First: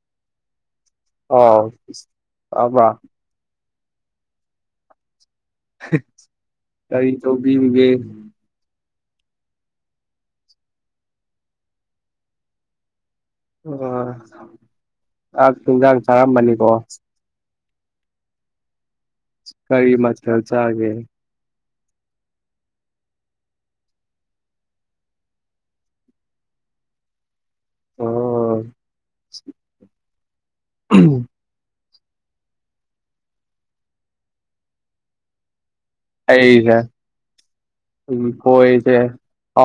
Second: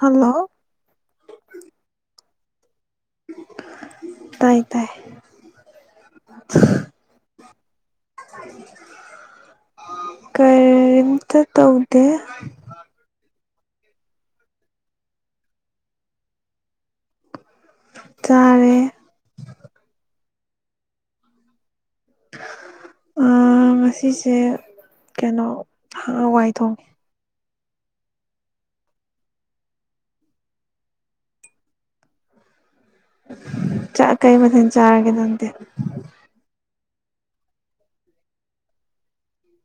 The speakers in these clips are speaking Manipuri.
ꯍꯜꯂꯣ ꯑꯣ ꯑꯃ ꯇꯥꯏ ꯇꯥꯏ ꯀꯔꯤ ꯇꯕꯤꯒꯦ ꯀꯔꯤꯝꯇ ꯇꯧꯗꯦ ꯑꯣ ꯑꯥꯛ ꯅꯨꯡꯖꯡ ꯆꯥꯔꯝꯕꯅꯤꯀꯣ ꯆꯥꯔꯦ ꯀꯔꯤ ꯃꯆꯦꯜ ꯆꯥꯒꯦ [inaudible] ꯉꯁꯤꯁꯦ ꯀꯩꯅꯣ ꯍꯋꯥꯏ ꯊꯣꯡꯉꯦ ꯑ ꯆ ꯀꯩ ꯃꯊ ꯆꯥꯔꯒꯦꯗꯇꯦ [inaudible] ꯎ ꯍꯣꯏꯁꯦ ꯑ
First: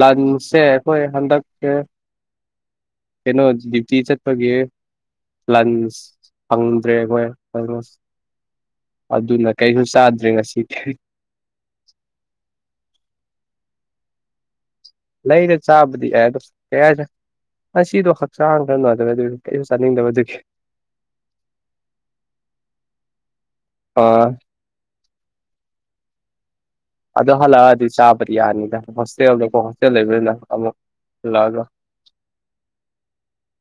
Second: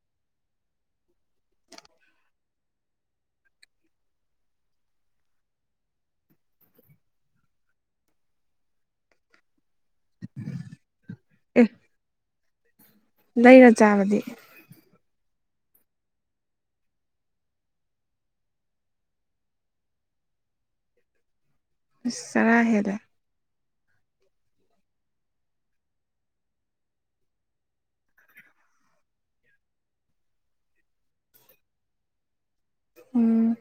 ꯂꯟꯆꯁ ꯑꯩꯣꯏ ꯍꯟꯗꯛ ꯀꯩꯅꯣꯇ ꯆꯠꯄꯒꯤ ꯂꯟꯁ ꯐꯪꯗ꯭ꯔꯦ ꯑꯩꯈꯣꯏ ꯑꯣꯜꯃꯣꯁ ꯑꯗꯨꯅ ꯀꯩꯁꯨ ꯆꯥꯗ꯭ꯔꯦ ꯉꯁꯤꯗꯤ ꯏꯍ ꯂꯩꯔ ꯆꯥꯕꯗꯤ ꯂꯩꯥꯏꯅꯦ ꯆꯥꯕꯤ ꯑꯦꯗ ꯀ ꯑꯁꯤꯗꯣ ꯍꯛꯆꯥꯡꯗ ꯅꯨꯡꯉꯗꯕ ꯑꯗꯨ ꯀꯩꯁꯨ ꯆꯥꯅꯤꯡꯗꯕ ꯑꯗꯨꯒꯤ ꯁꯔꯥ ꯍꯦꯂ ꯑꯥ ꯑꯗꯨ ꯍꯜꯂꯛꯑꯗꯤ ꯆꯥꯕꯗꯤ ꯌꯥꯅꯤꯗ ꯍꯣꯁꯇꯦꯜꯗꯀꯣ ꯍꯣꯁꯇꯦꯜ ꯂꯩꯕꯅꯤꯅ ꯑꯃꯨꯛ ꯂꯥꯛꯒ ꯎꯝ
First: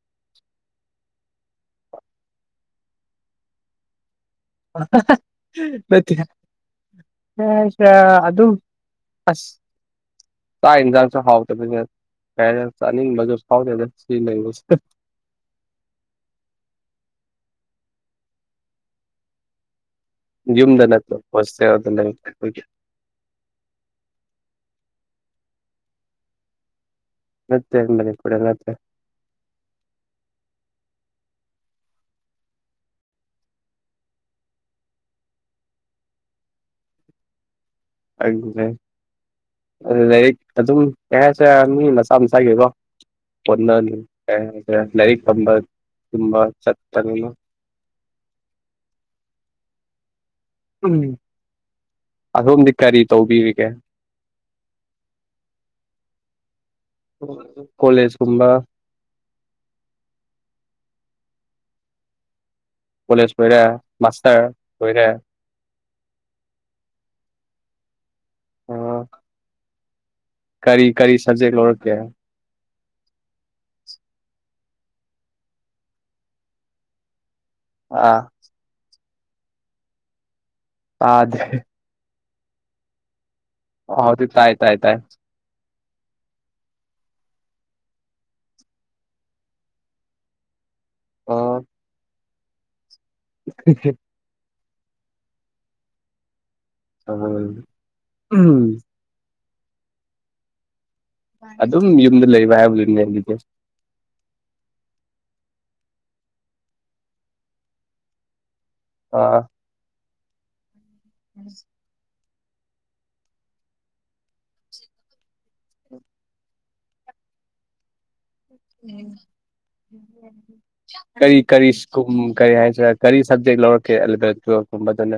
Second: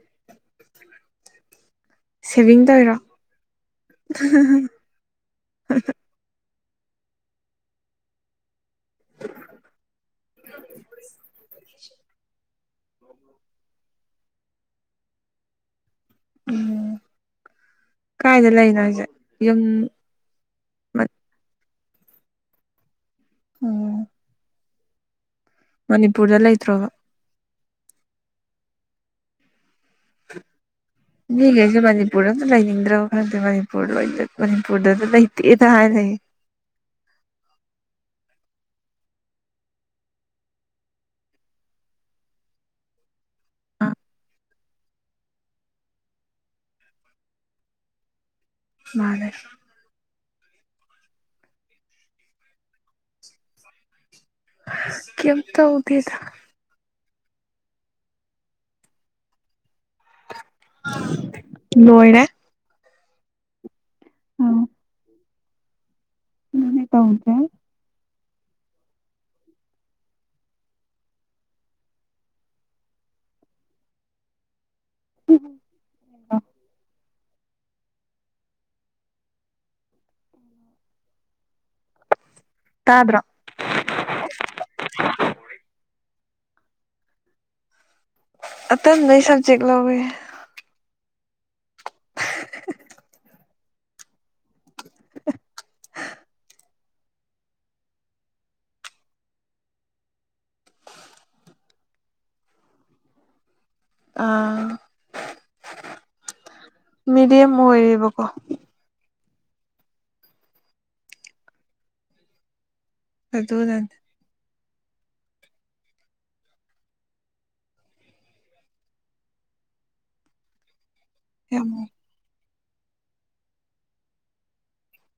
ꯁꯦꯚꯤꯡ ꯇ ꯑꯣꯏꯔꯣ ꯁ ꯑꯗꯨ ꯑꯗꯨ ꯑꯁ ꯀ ꯏꯟꯖꯥꯟ ꯆ ꯍꯥꯎ ꯇꯅꯤ ꯃꯖ ꯐꯥꯎꯗ ꯁꯤ ꯂꯩ ꯎꯝ ꯀꯥꯏꯗ ꯂꯩꯅꯣ ꯑꯩꯁꯦ ꯌꯨꯝ ꯌꯨꯝꯗ ꯅꯠꯇꯣꯣꯁꯗ ꯂꯩ ꯑꯣꯝ ꯃꯅꯤꯄꯨꯔꯗ ꯂꯩꯇ꯭ꯔꯣꯕ ꯃꯠꯇꯦ ꯍꯡ ꯃꯅꯤ ꯀ ꯅꯠꯇꯦ [inaudible] ꯃꯤꯈꯩꯁꯨꯦ ꯃꯅꯤꯄꯨꯔꯗ ꯑꯝꯇ ꯂꯩꯅꯤꯡꯗ꯭ꯔꯕ ꯈꯪꯗꯦ ꯃꯅꯤꯄꯨꯔ ꯂ ꯃꯅꯤꯄꯨꯔꯗꯁꯨ ꯂꯩꯇꯦ ꯇ ꯍꯥꯏꯅꯌꯦ ꯑꯗꯨ ꯑꯗꯨ ꯂꯥꯏꯔꯤꯛ ꯑꯗꯨꯝ ꯀꯌꯥꯁꯨ ꯃꯤ ꯃꯆꯥꯥ ꯃꯁꯥꯒꯤꯀꯣ ꯑ ꯄꯟꯅꯅꯤ ꯅꯔꯤ ꯀꯝꯕ ꯇꯕ ꯆꯠꯇꯅ ꯃꯥꯅꯦ ꯎꯝ ꯑꯗꯣꯝꯗꯤ ꯀꯔꯤ ꯇꯧꯕꯤꯔꯤꯒꯦ ꯀꯝꯇ ꯎꯕꯤꯦꯗ ꯀꯣꯂꯦꯖꯀꯨꯝꯕ ꯂꯣꯏꯔꯦ ꯀꯣꯂꯦꯖ ꯑꯣꯏꯔꯦ ꯃꯥꯁꯇꯔ ꯑꯣꯏꯔꯦ ꯎ ꯇ ꯎꯗ꯭ꯔꯦ ꯑꯣ ꯀꯔꯤ ꯀꯔꯤ ꯁꯕꯖꯦꯛ ꯂꯧꯔꯛꯀꯦ ꯎ ꯑꯥ ꯑꯥꯗ ꯇꯥꯕ꯭ꯔꯣ ꯍꯗꯤꯥꯏ ꯇꯥꯏ ꯇꯥꯏ ꯑꯇꯩ ꯅ ꯁ ꯆꯦꯛ ꯂꯧꯋꯦ ꯑ ꯀꯀꯦ ꯆꯃꯝ ꯑꯗꯨꯝ ꯌꯨꯝꯗ ꯂꯩꯕ ꯍꯥꯏꯕꯗꯨꯅꯦ ꯑꯗꯨꯗꯤ ꯑ ꯃꯤꯦꯗꯤꯝ ꯑꯣꯏꯔꯔꯤꯕ ꯀꯣ ꯑꯥ ꯑꯝ ꯑꯗꯣ ꯅꯗ ꯀꯔꯤ ꯌꯥꯝ ꯀꯔꯤ ꯁ꯭ꯀꯨꯝ ꯀꯔꯤ ꯍꯥꯏꯁꯤꯔ ꯀꯔꯤ ꯁꯕꯖꯦꯛ ꯂꯧꯔꯛꯀꯦ ꯑꯦꯂꯚꯦꯟ ꯇꯨꯋꯦꯜꯀꯨꯝꯕꯗꯨꯅ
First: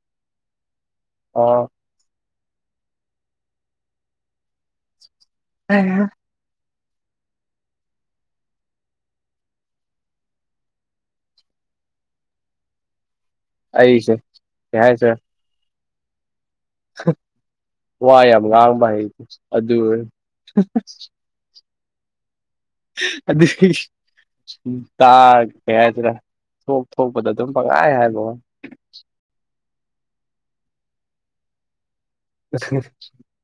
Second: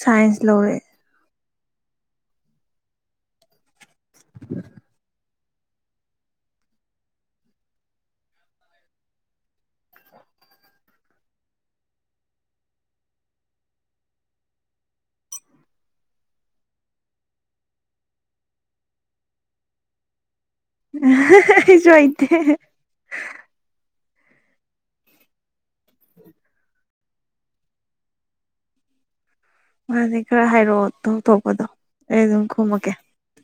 ꯁꯥꯏꯟꯁ ꯂꯧꯔꯦ ꯑ ꯎ ꯑ ꯑꯩꯁꯦ ꯀꯥꯏꯁ ꯋꯥꯏ ꯌꯥꯝ ꯉꯥꯡꯕ ꯍꯥꯏ ꯑꯗꯨ ꯁꯨꯣ ꯑꯥꯏꯗꯦ ꯑꯗꯨ ꯇ ꯀꯌꯥꯆꯔ ꯊꯣꯛ ꯊꯣꯛꯄꯗ ꯑꯗꯨꯝ ꯄꯉꯥꯏ ꯍꯥꯏꯕ ꯃꯥꯅꯦ ꯈꯔ ꯍꯥꯏꯔꯛꯑꯣ ꯇ ꯊꯣꯛꯄꯗꯣ ꯑꯩ ꯑꯗꯨꯝ ꯈꯨꯝꯃꯛꯀꯦ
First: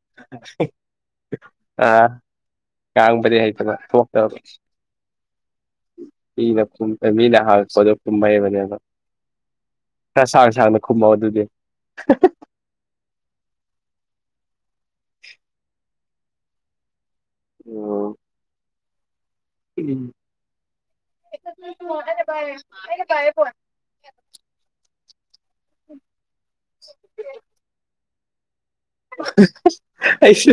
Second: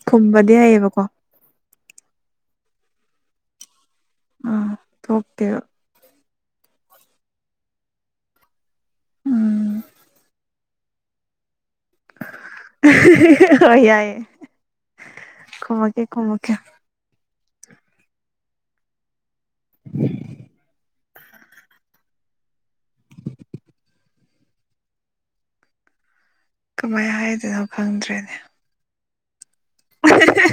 ꯈꯨꯝꯕꯗꯤ ꯍꯌꯦꯕꯀꯣ ꯀꯕꯗꯤ ꯍꯥꯏꯂ ꯍ ꯑꯥ ꯊꯣꯛꯇꯦꯕ ꯂ ꯃꯤꯂ ꯍꯥ ꯑꯗꯨ ꯇꯑꯕꯅꯦꯅ ꯎꯝ ꯀꯁꯥ ꯀꯨꯝꯕꯥꯎ ꯑꯗꯨꯗꯤ [unintelligible] ꯌꯥꯑ ꯈꯃꯀꯦ ꯈꯃꯀꯦ ꯑꯣ ꯎꯝ ꯇꯔꯦꯩꯅ ꯇꯔꯦ ꯐ ꯀꯃꯥꯏ ꯍꯥꯏꯗꯣꯏꯅꯣ ꯈꯪꯗ꯭ꯔꯦꯅꯦ ꯑꯩꯁꯨ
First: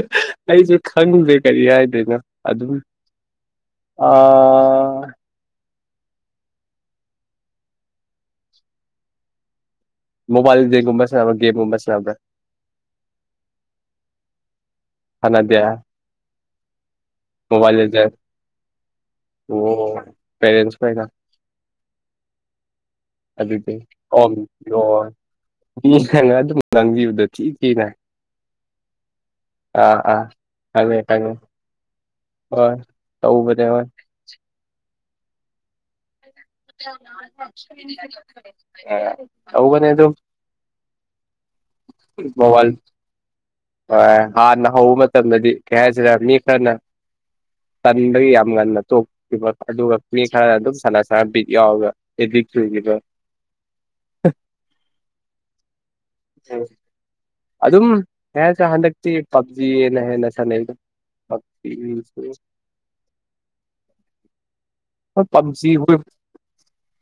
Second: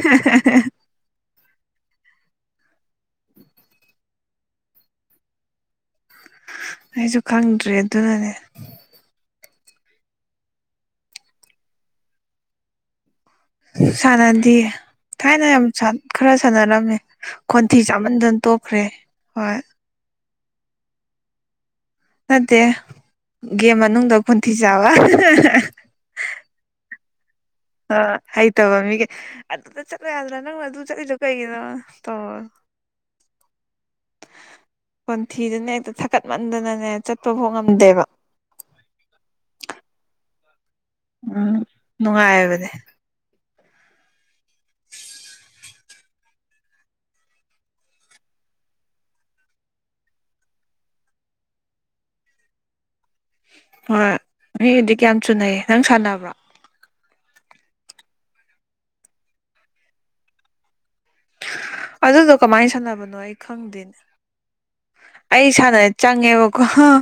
ꯑꯩꯁꯨ ꯈꯪꯗꯦ ꯀꯔꯤ ꯍꯥꯏꯗꯣꯏꯅꯣ ꯑꯗꯨꯝ ꯑꯣ ꯑꯩꯁꯨ ꯈꯪꯗ꯭ꯔꯦ ꯑꯗꯨꯅꯅꯦ ꯃꯣꯕꯥꯏꯜ ꯗꯒꯨꯝꯕꯁ꯭ꯔ ꯦꯦꯝꯒꯨꯝꯕꯁꯅꯕ꯭ꯔ ꯁꯔꯗꯤ ꯊꯥꯏꯅ ꯌꯥꯝ ꯈꯔ ꯁꯥꯟꯅꯔꯝꯃꯦ ꯈꯣꯟꯊꯤ ꯆꯥꯃꯟꯗꯅ ꯇꯣꯛꯈ꯭ꯔꯦ ꯍꯣꯏ ꯋꯥ ꯄꯦꯔꯦꯟꯁ ꯄꯦꯒ ꯅꯠꯇꯦ ꯒꯦꯝ ꯃꯅꯨꯡꯗ ꯑꯣ ꯈꯣꯟꯊꯤ ꯆꯥꯕ ꯑꯣ ꯃꯤꯅ ꯑꯗꯨꯝ ꯉꯥꯡꯕꯤꯕꯗꯣ ꯊꯤ ꯊꯤꯅ ꯑ ꯍ ꯇꯕ ꯃꯤꯒ ꯑꯗꯨꯗ ꯑꯥ ꯆꯠꯂ ꯑꯥ ꯌꯥꯗ꯭ꯔꯥ ꯅꯪꯅ ꯑꯗꯨ ꯈꯪꯉꯦ ꯆꯠꯂꯤꯁꯨ ꯈꯪꯉꯦ ꯀꯩꯒꯤꯅꯣ ꯇꯧ ꯍꯣꯏ ꯑꯕꯥꯏ ꯋꯥ ꯄꯟꯊꯤꯗꯅ ꯍ‌ꯦꯛꯇ ꯊ [unintelligible] ꯑꯥ ꯇꯧꯕꯅ‌ꯦ ꯗꯨꯝ ꯎꯝ ꯅꯨꯡꯉꯥꯏꯕꯅ‌ꯦ ꯃꯣꯕꯥꯏꯜ ꯍꯣꯏ ꯍꯥꯟꯅ ꯍꯧꯕ ꯃꯇꯝꯗꯗꯤ ꯀꯩ ꯍꯥꯏꯁꯤꯔꯦ ꯃꯤ ꯈꯔꯅ ꯇꯟꯕꯒꯤ ꯌꯥꯝ ꯉꯟꯅ ꯇꯣꯛꯈꯤꯕ ꯑꯗꯨꯒ ꯃꯤ ꯈꯔ ꯑꯗꯨꯝ ꯁꯥꯅ ꯁꯥꯅ ꯕꯤꯠ ꯌꯥꯎꯔꯒ [unintelligible] [unintelligible] ꯒꯦꯒ ꯍꯣꯏ ꯃꯤꯗꯤ ꯀꯌꯥꯝ ꯆꯨꯅꯩ ꯅꯪ ꯁꯥꯟꯅꯕ꯭ꯔꯣ ꯑꯗꯨꯝ ꯀꯩ ꯍꯥꯏꯇꯥꯔ‌ꯦ ꯍꯟꯗꯛ ꯇꯤ ꯄꯞꯖꯤꯅ ꯍ‌ꯦꯟꯅ ꯁꯟꯅꯩꯗ ꯑꯗꯨꯗꯣ ꯀꯃꯥꯏꯅ ꯁꯥꯟꯅꯕꯅꯣ ꯑꯩ ꯈꯪꯗꯦꯅꯦ ꯍꯣꯏ ꯑꯩ ꯄꯞꯖꯤ ꯁꯥꯟꯅ ꯍꯣꯏ ꯆꯪꯉꯦꯕꯀꯣ ꯍꯥꯥ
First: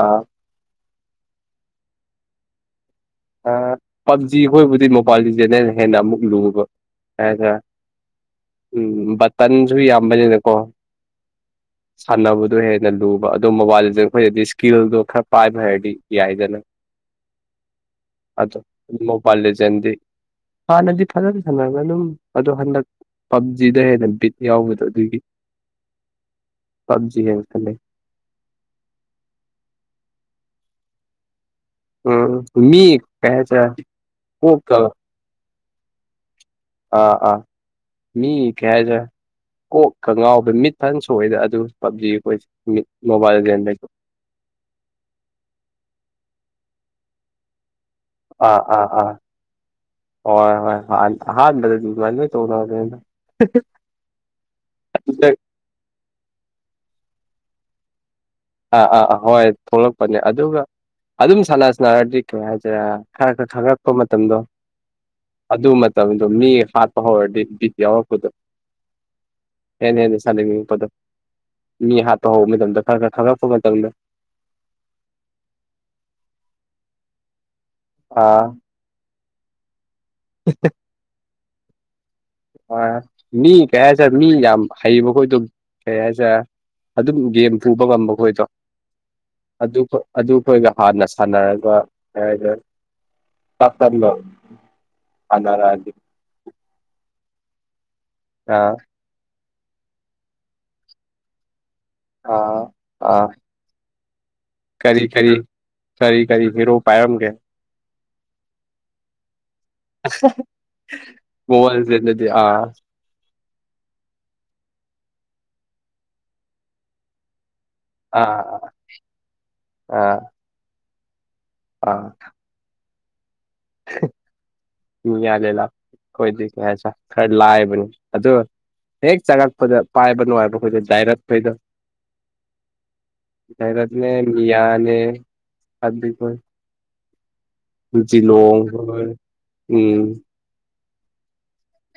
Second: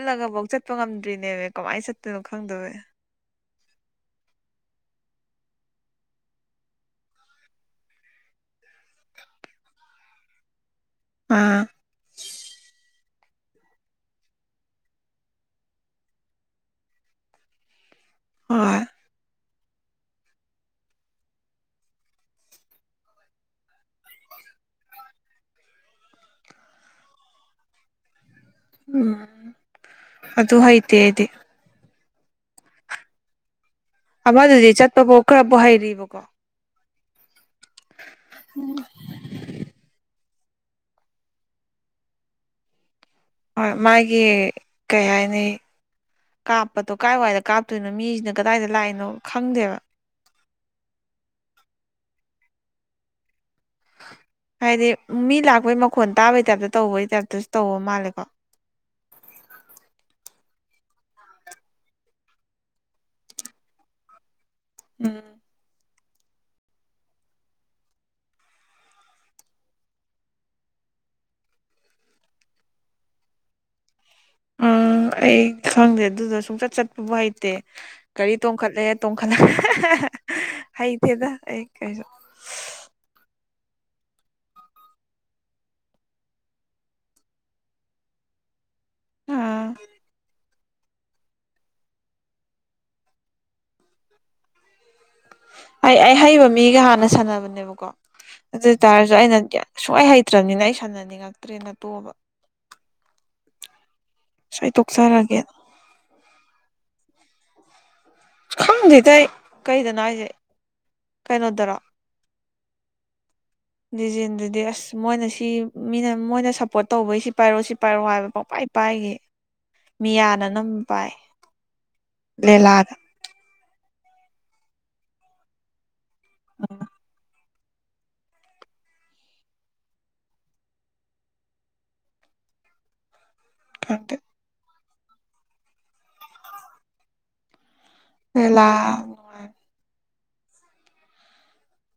ꯑꯥ ꯆꯠꯄ ꯉꯝ ꯆꯠꯇ꯭ꯔꯤꯅꯦꯃ‌ꯦ ꯀꯃꯥꯏꯅ ꯆꯠꯇꯣꯏꯅꯣ ꯈꯪꯗꯕꯩ ꯄꯞꯖꯤ ꯈꯣꯏꯕꯨꯗꯤ ꯃꯣꯕꯥꯏꯜ ꯁꯦꯅꯅ ꯍꯦꯟꯅ ꯑꯃꯨꯛ ꯂꯨꯕ ꯍꯥꯏꯇꯥꯔꯦ ꯎꯝ ꯕꯇꯟꯁꯨ ꯌꯥꯝꯕꯅꯤꯅꯀꯣ ꯑꯥ ꯁꯅꯕꯗꯨ ꯍꯦ ꯅꯜꯂꯨ ꯑꯗꯨ ꯃꯣꯕꯥꯏꯜꯗ ꯑꯩꯈꯣꯏꯗꯗꯤ ꯏꯁꯀꯤꯜꯗꯣ ꯈꯔ ꯄꯥꯏꯕ ꯍꯥꯏꯔꯗꯤ ꯌꯥꯏꯗꯅ ꯑꯗꯣ ꯍꯣꯏ ꯃꯣ ꯄꯜꯂꯤ ꯆꯟꯇꯗꯤ ꯍꯥꯟꯅꯗꯤ ꯐꯖꯅ ꯁꯥꯟꯅꯔꯒꯦ ꯑꯗꯨꯝ ꯑꯗꯣ ꯍꯟꯗꯛ ꯄꯞꯖꯤꯗ ꯍꯦꯟꯅ ꯕꯤꯠ ꯌꯥꯎꯕꯗꯣ ꯑꯗꯨꯒꯤ ꯄꯥꯟꯖꯤ ꯍꯦꯜ ꯈꯜꯂꯩ ꯎꯝ ꯑꯗꯨ ꯍꯩꯇ‌ꯦ ꯑꯩꯗꯤ ꯎꯝ ꯃꯤ ꯀꯌꯥ ꯆ ꯑꯃꯗꯨꯗꯤ ꯆꯠꯄꯐꯥꯎ ꯈꯔꯐꯥꯎ ꯍꯩꯔꯤꯕꯀꯣ ꯑꯥ ꯑꯥ ꯃꯤ ꯀꯩ ꯍꯥꯏꯖꯤꯔꯦ ꯀꯣꯛ ꯀ ꯉꯥꯎ ꯕ ꯃꯤꯠ ꯐꯖꯅ ꯁꯣꯛꯏꯗ ꯑꯗꯨ ꯄꯕꯖꯤ ꯑꯩꯈꯣꯏ ꯃꯤꯠ ꯃꯣꯕꯥꯏꯜ ꯂꯦꯖꯦꯟ ꯍꯣꯏ ꯂꯩ ꯃꯥꯒꯤ ꯀꯩ ꯍꯥꯏꯅꯤ ꯀꯥꯞꯄꯗꯣ ꯀꯥꯏꯋꯥꯏꯗ ꯀꯥꯞ ꯑꯗꯨꯅ ꯃꯤꯁꯤꯅ ꯑꯥ ꯀꯗꯥꯏꯗ ꯂꯥꯛꯏꯅꯣ ꯈꯪꯗꯦꯕ ꯍꯣꯏ ꯍ‌ꯣꯏ ꯍ‌ꯣꯏ ꯑꯥ ꯑꯍꯥꯟꯕꯗꯗꯤ ꯑꯗꯨꯃꯥꯏ ꯂ‌ꯣꯏ ꯇꯧꯅꯕꯅ‌ꯦꯗ ꯍꯥꯏꯗꯤ ꯃꯤ ꯂꯥꯛꯄꯩ ꯃꯈꯣꯟ ꯇꯥꯕꯩ ꯇꯥꯏꯞꯇ ꯇꯧꯕꯩ ꯇꯥꯏꯞꯇꯁꯨ ꯇꯧꯕ ꯃꯥꯜꯂꯦꯀꯣ ꯑꯥ ꯑꯥ ꯑꯥ ꯍꯣꯏ ꯊꯣꯛꯂꯛꯄꯅꯦ ꯑꯗꯨꯒ ꯑꯗꯨꯝ ꯁꯥꯟꯅ ꯁꯥꯟꯅꯔꯗꯤ ꯀꯩ ꯍꯥꯏꯗꯨꯏꯔꯦ ꯈꯔ ꯈꯔ ꯈꯪꯉꯛꯄ ꯃꯇꯝꯗꯣ ꯎꯝ ꯑꯗꯨ ꯃꯇꯝ ꯇꯝꯗ‌ꯣ ꯃꯤ ꯍꯥꯠꯄ ꯍꯧꯔꯛꯑꯗꯤ ꯕꯤꯠ ꯌꯥꯎꯔꯛꯄꯗ‌ꯣ ꯍꯦꯟꯅ ꯍꯦꯟꯅ ꯁꯥꯥꯟꯅꯅꯤꯡꯉꯛꯄꯗꯣ ꯃꯤ ꯍꯥꯠꯄ ꯍꯧꯕ ꯃꯇꯝꯗ ꯈꯔ ꯈꯔ ꯈꯪꯉꯛ ꯄ ꯃꯇꯝꯗ ꯑ ꯑꯩ ꯈꯪꯗꯦ ꯑꯗꯨꯗ ꯁꯨꯡꯆꯠ ꯆꯠꯄꯕꯨ ꯍꯩꯇꯦ ꯒꯥꯔꯤ ꯑꯥ ꯇꯣꯡꯈꯠꯂꯦ ꯇꯣꯡꯈꯠꯂ ꯍꯥ ꯍꯥ ꯍꯥ ꯍꯩꯇꯦꯗ ꯑꯩ ꯀꯩꯁꯨ ꯑ ꯃꯤ ꯀꯌꯥ ꯆꯠ ꯃꯤ ꯌꯥꯝ ꯍꯩꯕ ꯈꯣꯏꯗ‌ꯣ ꯀꯩ ꯍꯥꯏꯖꯤꯔꯦ ꯑꯗꯨꯝ ꯒꯦꯝ ꯄꯨꯕ ꯉꯝꯕ ꯑꯩꯈꯣꯏꯗꯣ ꯑꯥ ꯑꯗꯨ ꯑꯗꯨꯈꯣꯏꯒ ꯍꯥꯟꯅ ꯁꯥꯟꯅꯔꯒ ꯍꯥꯏꯅ ꯇꯥꯛꯇꯝꯕ ꯑꯩ ꯑꯩ ꯍꯩꯕ ꯃꯤꯒ ꯍꯥꯟꯅ ꯁꯥꯟꯅꯕꯅꯦꯕꯀꯣ ꯑꯗꯨ ꯑꯥ ꯑꯣꯏꯇꯥꯔꯁꯨ ꯑꯩꯅ ꯌꯥꯝ ꯁꯨꯡꯍꯩ ꯍꯩꯇ꯭ꯔꯝꯅꯤꯅ ꯑꯩ ꯁꯥꯟꯅꯅꯤꯉꯛꯇ꯭ꯔꯦꯅ ꯑꯥ ꯑꯥ ꯑꯁ ꯑꯩ ꯀꯔꯤ ꯀꯔꯤ ꯇꯣꯛꯆꯔꯒꯦ ꯀꯔꯤ ꯀꯔꯤ ꯍꯦꯔꯣ ꯄꯥꯏꯔꯝꯒꯦ ꯈꯪꯗ‌ꯦꯗ ꯑꯩ ꯀꯩꯗꯅ‌ꯣ ꯍꯥꯏꯁ‌ꯦ ꯀꯩꯅꯣꯗꯔꯣ ꯃꯣꯕꯥꯏꯜ ꯂꯤꯖꯦꯟꯗꯗꯤ ꯑꯥ ꯗꯤꯖꯤꯟꯗꯨꯗꯤ ꯑꯁ ꯃꯣꯏꯅ ꯁꯤ ꯃꯤꯅ ꯃꯣꯏꯅ ꯁꯞꯄꯣꯔꯠ ꯇꯧꯕꯩ ꯁꯤ ꯄꯥꯏꯔꯛꯑꯣ ꯁꯤ ꯄꯥꯏꯔ‌ꯣ ꯍꯥꯏꯕ ꯑꯥ ꯄꯪꯄꯥꯏ ꯄꯥꯏꯈꯤ ꯑꯥ ꯃꯤꯌꯥꯅ ꯑꯅꯝꯕ ꯄꯥꯏ ꯑꯥ ꯂ‌ꯦꯂꯥ ꯒ [unintelligible] ꯃꯤꯌꯥ ꯂ‌ꯦꯂꯥ ꯈ‌ꯣꯏꯗꯤ ꯀꯩ ꯍꯥꯏꯁꯤꯔꯥ ꯈꯔ ꯂꯥꯏꯕ ꯕꯨꯅꯤ ꯑꯗꯨ ꯍꯦꯛ ꯆꯪꯉꯛꯄꯗ ꯄꯥꯏꯕ ꯅꯨꯡꯉꯥꯏꯕ ꯈꯣꯏꯗ ꯗꯥꯏꯔꯠ ꯍꯩꯗꯣ ꯗꯥꯏꯔꯠꯅꯦ ꯈꯪꯗꯦ ꯃꯤꯌꯥꯅꯦ ꯑꯞꯕꯤꯈ‌ꯣꯏ ꯖꯤ ꯂꯣꯡ ꯂꯦꯂꯥ ꯍꯣꯏ ꯎꯝ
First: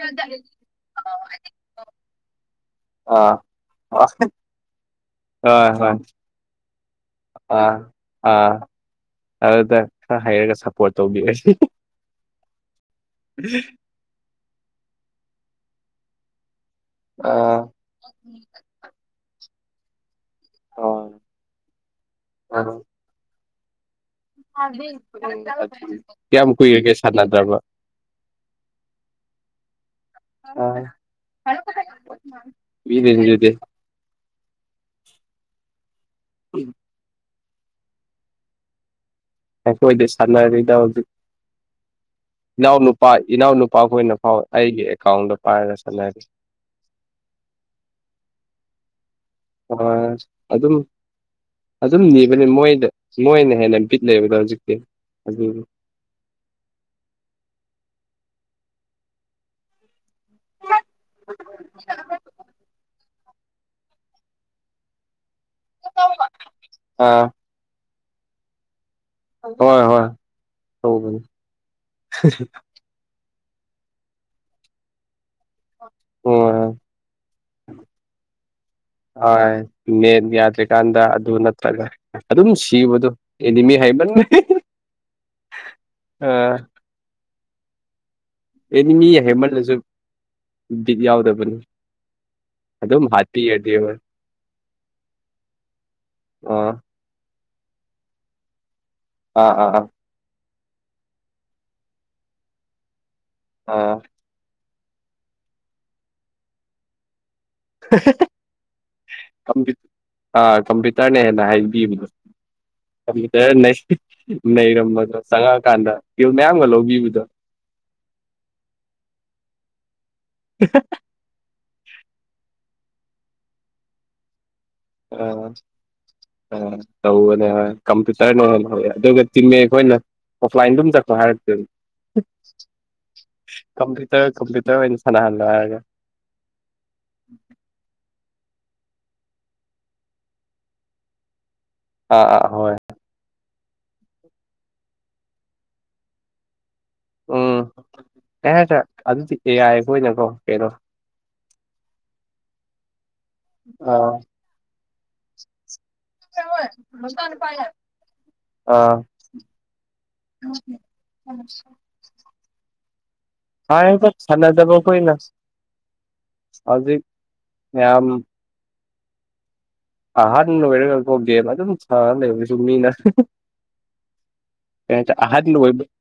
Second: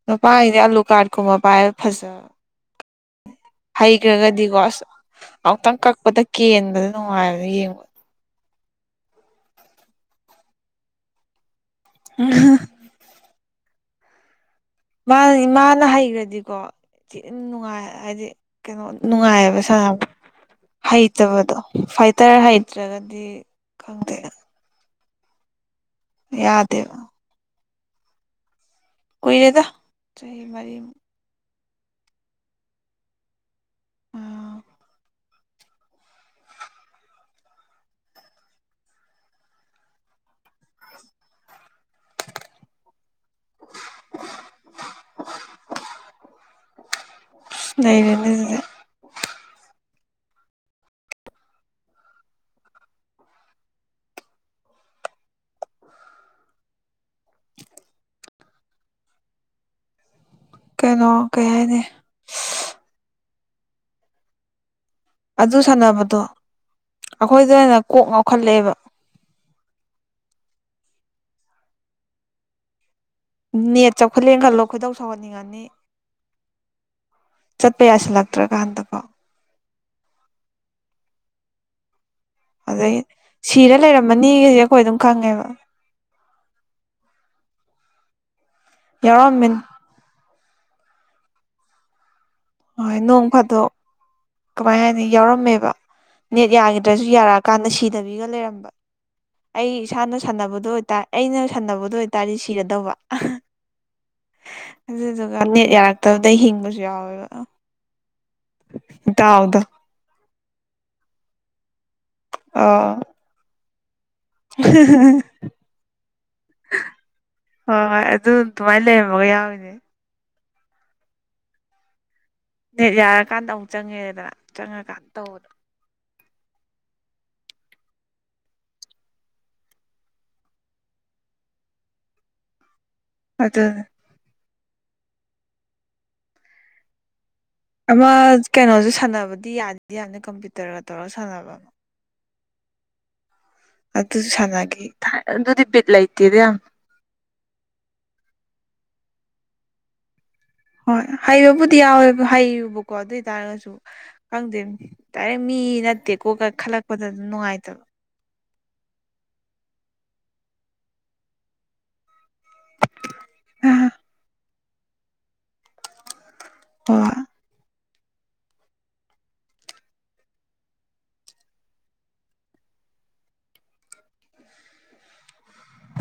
ꯅꯨꯄꯥꯒꯤꯗꯤ ꯑꯥꯂꯨ ꯀꯥꯔꯠꯀꯨꯝꯕ ꯄꯥꯏ ꯐꯖꯕ ꯑꯥ ꯍꯣꯏ ꯍꯩꯈ꯭ꯔꯒꯗꯤꯀꯣ ꯑꯁ ꯑꯃꯨꯛꯇꯪ ꯍꯣꯏ ꯀꯛꯄꯗ ꯀꯦꯟꯕꯗ ꯅꯨꯡꯉꯥꯏꯕꯗ ꯑꯥ ꯌꯦꯡꯕꯗ ꯑꯥ ꯑꯗꯨꯗ ꯈꯔ ꯍꯥꯏꯩꯔꯒ ꯁꯞꯄꯣꯔꯠ ꯇꯧꯕꯤꯔꯁꯤ ꯑ ꯎꯝ ꯃꯥ ꯏꯃꯥꯅ ꯍꯩꯈ꯭ꯔꯗꯤꯀꯣ ꯑꯥ ꯅꯨꯡꯉꯥꯏ ꯍꯥꯏꯗꯤ ꯀꯩꯅꯣ ꯅꯨꯡꯉꯥꯏꯑꯕꯦ ꯍꯩꯇꯕꯗꯣ ꯐꯥꯏꯇꯔ ꯍꯩꯇ꯭ꯔꯒꯗꯤ ꯈꯪꯗꯦ ꯀꯌꯥꯝ ꯌꯥꯗꯦꯕ ꯀꯨꯏꯔꯒꯦ ꯁꯥꯟꯅꯗ꯭ꯔꯕ ꯀꯏꯔꯦꯗ ꯆꯍꯤ ꯃꯥꯔꯤ ꯃꯤꯅꯦꯅꯗꯦ ꯎꯝ ꯑꯈ‌ꯣꯏꯗꯤ ꯁꯥꯟꯅꯔꯤꯗ ꯍꯧꯖꯤꯛ ꯏꯅꯥꯎꯅꯨꯄꯥ ꯏꯅꯥꯎꯅꯨꯄꯥꯈꯣꯏꯅ ꯐꯥꯎ ꯑꯩꯒꯤ ꯑꯦꯀꯥꯎꯟꯗ ꯄꯥꯏꯔꯒ ꯁꯟꯅꯔꯤ [unintelligible] ꯅꯩꯔ‌ꯦꯅ‌ꯦ ꯗꯨꯗꯤ ꯑꯥ ꯑꯗꯨꯝ ꯑꯗꯨꯝ ꯅꯤꯕꯅꯤ ꯃꯣꯏꯗ ꯃꯣꯏꯅ ꯍꯦꯟꯅ ꯕꯤꯠ ꯂꯩꯕꯗꯣ ꯍꯧꯖꯤꯛꯇꯤ ꯑꯗꯨ [unintelligible] [unintelligible] ꯀꯩꯅꯣ ꯀꯩꯥ ꯍꯥꯏꯅꯤ ꯏꯁ ꯑꯗꯨ ꯁꯥꯟꯅꯕꯗꯣ ꯑꯥ ꯑꯩꯈꯣꯏꯗ ꯑꯣꯏꯅ ꯀꯣꯛ ꯉꯥꯎꯈꯠꯂꯛꯑꯦꯕ ꯍꯣꯏ ꯍꯣꯏ ꯅꯦꯠ ꯆꯥꯎꯈꯠꯂꯦ ꯈꯜꯂꯣ ꯈꯣꯏꯗꯧ ꯁꯧꯍꯟꯅꯤꯡꯉꯅꯤ ꯍꯣꯏ ꯍꯣꯏ ꯆꯠꯄ ꯌꯥꯁꯤꯜꯂꯛꯇ꯭ꯔ ꯀ ꯍꯟꯗꯀꯣ ꯅ ꯌꯥꯗꯦ ꯀꯥꯟꯗ ꯑꯗꯨ ꯅꯠꯇ꯭ꯔꯒ ꯑꯗꯨꯝ ꯑꯗꯩ ꯁꯤꯕꯗꯣ ꯑꯦꯅꯤꯃꯤ ꯁꯤꯔ ꯍꯥꯏꯕꯟ ꯂꯩꯔꯝꯃꯅꯤꯒꯁꯦ ꯑꯩꯈꯣꯏ ꯑꯗꯨꯝ ꯈꯪꯉꯦꯕ ꯑꯝ ꯑꯦꯅꯤ ꯃꯤ ꯌꯥꯎꯔꯝꯃꯤ ꯑꯍꯦꯃꯜꯟꯅꯁꯨ ꯗꯤꯛ ꯌꯥꯎꯗꯕꯅꯤ ꯍꯣꯏ ꯑꯗꯨꯝ ꯅꯣꯡ ꯐꯥꯗꯣꯛ ꯍꯥꯠꯄꯤꯔꯗꯤꯕ ꯀꯃꯥꯏ ꯍꯥꯏꯅꯤ ꯌꯥꯎꯔꯝꯃꯦꯕ ꯅꯦꯠ ꯑꯥ ꯌꯥꯈꯤꯗ꯭ꯔꯁꯨ ꯌꯥꯔꯛ ꯀꯥꯟꯗ ꯁꯤꯗꯕꯤꯒ ꯂꯩꯔꯝꯕ ꯑꯥ ꯑꯥ ꯑꯩ ꯑꯥ ꯏꯁꯥꯅ ꯁꯥꯟꯅꯕ ꯑꯗꯨ ꯑꯣꯏꯇꯥꯔꯦ ꯑꯩꯅ ꯁꯥꯟꯅꯕꯗꯣ ꯑꯣꯏꯇꯥꯔꯗꯤ ꯁꯤꯔꯗꯧꯕ ꯑꯥ ꯑꯗꯨꯗꯨꯒ ꯅꯦꯠ ꯌꯥꯔꯛꯇꯕꯗ ꯍꯤꯡꯕꯁꯨ ꯌꯥꯎꯋꯦꯕ ꯏ ꯇꯥꯎꯗ ꯀꯝꯄ꯭ꯌꯨ ꯑꯥ ꯀꯝꯄ꯭ꯌꯨꯇꯔꯅ ꯍꯦꯟꯅ ꯍꯥꯏꯕꯤꯕꯗꯣ ꯑꯥ ꯀꯝꯄ꯭ꯌꯨꯇꯔ ꯅ ꯅꯩꯔꯝꯕꯗꯣ ꯆꯪꯉꯛꯑꯀꯥꯟꯗ ꯜ ꯃꯌꯥꯝꯒ ꯂꯧꯕꯤꯕꯗꯣ ꯍꯣꯏ ꯍꯣꯏ ꯑꯗꯨ ꯑꯗꯨꯃꯥꯏꯅ ꯂꯩꯔꯝꯃꯒ ꯌꯥꯎꯋꯅꯦ [unintelligible] ꯅꯦꯠ ꯌꯥꯔꯀꯥꯟꯗ ꯑꯃꯨꯛ ꯆꯪꯉꯦꯗꯅ ꯆꯪꯉꯀꯥꯟꯗ ꯇꯧꯕꯗꯣ ꯑ ꯇꯧꯅꯦ ꯀꯝꯄꯌꯨꯇꯔꯅ ꯍꯦꯟꯅ ꯍꯦ ꯑꯗꯨꯒ ꯆꯤꯟꯃꯦ ꯑꯩꯈꯣꯏꯅ ꯑꯣꯐꯂꯥꯏꯟꯗꯝ ꯆꯠꯄꯣ ꯍꯥꯏꯔꯛꯇꯦ ꯑꯗꯨ ꯑꯗꯨꯅꯦ ꯀꯝꯄꯨꯇꯔ ꯀꯝꯄꯨꯇꯔ ꯏꯟꯁꯥꯅ ꯍꯥꯜꯒ ꯑꯃ ꯀꯩꯅꯣꯁꯦ ꯁꯥꯟꯅꯕꯗꯤ ꯌꯥꯗꯗꯤ ꯌꯥꯝꯅꯤ ꯀꯝꯄ꯭ꯌꯨꯇꯔꯒ ꯇꯧꯔꯒ ꯁꯥꯟꯅꯕ ꯑꯃ ꯑꯥ ꯑꯥ ꯍꯣꯏ ꯑꯗꯨꯁꯨ ꯁꯥꯟꯅꯒꯦ ꯑꯗꯨꯗꯤ ꯕꯤꯠ ꯂꯩꯇꯦꯗ ꯌꯥꯝ ꯎꯝ ꯀꯩ ꯍꯥꯏꯗ꯭ꯔꯦ ꯑꯗꯨꯗꯤ ꯑꯦꯌꯥꯕꯣꯏꯅꯀꯣ ꯍꯣꯏ ꯍꯩꯕꯕꯨꯗꯤ ꯌꯥꯎꯋꯦꯕ ꯍꯌꯨꯕꯀꯣ ꯑꯗꯨꯏꯗꯤ ꯍꯥꯏ ꯇꯥꯔꯒꯁꯨ ꯑꯥ ꯈꯪꯗꯦ ꯗꯥꯏꯔꯦꯛ ꯃꯤ ꯅꯠꯇꯦꯀꯣ ꯈꯜꯂꯛꯄꯗ ꯑꯗꯨꯝ ꯅꯨꯡꯉꯥꯏꯇꯕ ꯑꯥ ꯍꯥꯏꯕ ꯁꯥꯟꯅꯗꯕ ꯑꯩꯈꯣꯏꯅ ꯍꯧꯖꯤꯛ ꯍꯣꯏ ꯌꯥꯝ ꯑꯍꯔꯦ ꯦꯃ ꯑꯗꯨ ꯑꯗꯨ ꯊ ꯂꯩꯦꯕ ꯁ ꯃꯤꯅ ꯀ ꯑꯍ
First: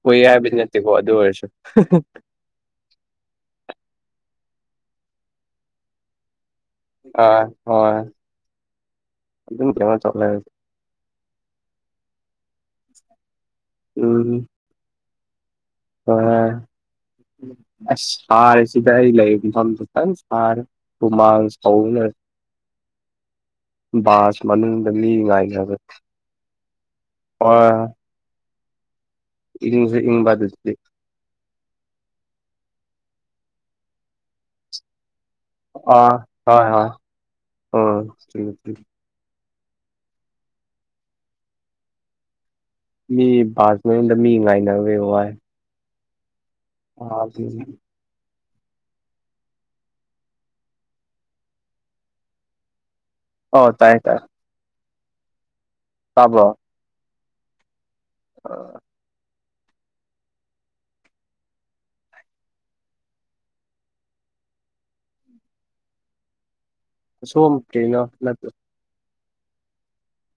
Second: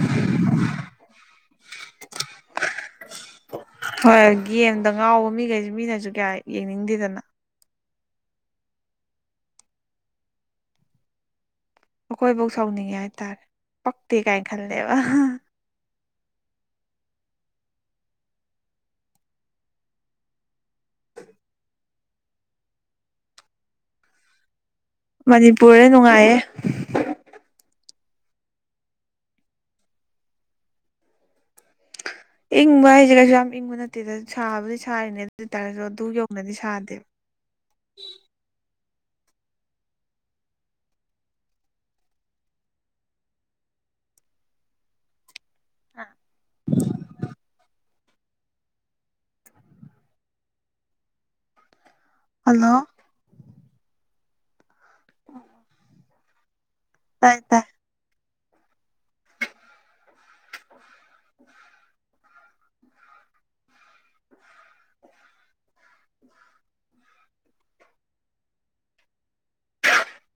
ꯣꯏ ꯌꯥ ꯖꯤꯅꯦꯁ ꯇꯀꯣ ꯑꯗꯨ ꯑꯣꯏꯔꯁ ꯌꯦꯒꯦꯝꯗ ꯉꯥꯎꯕ ꯃꯤꯈꯩꯁꯤ ꯃꯤꯅꯁꯨ ꯀꯌꯥꯏ ꯑ ꯍꯣꯏ ꯑꯗꯨꯝ ꯀꯃ ꯆꯠꯂ ꯑꯩꯈꯣꯏꯐꯧ ꯁꯥꯎꯅꯤꯡꯉꯦ ꯍꯥꯏꯇꯥꯔꯦ ꯄꯛꯇꯦ ꯀꯥꯏꯅ ꯈꯜꯂꯦꯕ ꯑ ꯑꯁ ꯁꯔꯁꯤꯗ ꯑꯩ ꯂꯩꯐꯝꯇꯪ ꯁꯔ ꯍꯨꯃꯥꯡ ꯁꯧꯅ ꯁ ꯃꯅꯤ ꯉꯥꯏ ꯍꯥꯏꯒꯦ ꯃꯅꯤꯄꯨꯔꯗ ꯅꯨꯡꯉꯥꯏꯌꯦ ꯑ ꯏꯁꯦ ꯏꯨꯡꯕꯥꯗꯦ ꯏꯪꯕ ꯍꯥꯏꯁꯦ ꯀꯩꯁꯨ ꯌꯥꯝ ꯏꯪꯕ ꯅꯠꯇꯦꯗ ꯁꯥꯕꯨꯗꯤ ꯁꯥꯔꯤꯅꯦ ꯑꯣꯏꯇꯥꯔꯁꯨ ꯑꯗꯨ ꯑꯥ ꯌꯧꯅꯗꯤ ꯍꯣꯏ ꯍ ꯁꯥꯗꯦꯕ ꯎ ꯃꯤ ꯁꯃꯗ ꯃꯤ ꯉꯥꯏꯅꯦ ꯋꯥ ꯑꯥ ꯍꯜꯂꯣ ꯍꯣ ꯇꯥꯏ ꯇꯥꯏ ꯇꯕꯣ ꯇꯥꯏ ꯇꯥꯏ ꯑ ꯁꯣꯃ ꯀꯩꯅꯣ ꯅꯠꯇ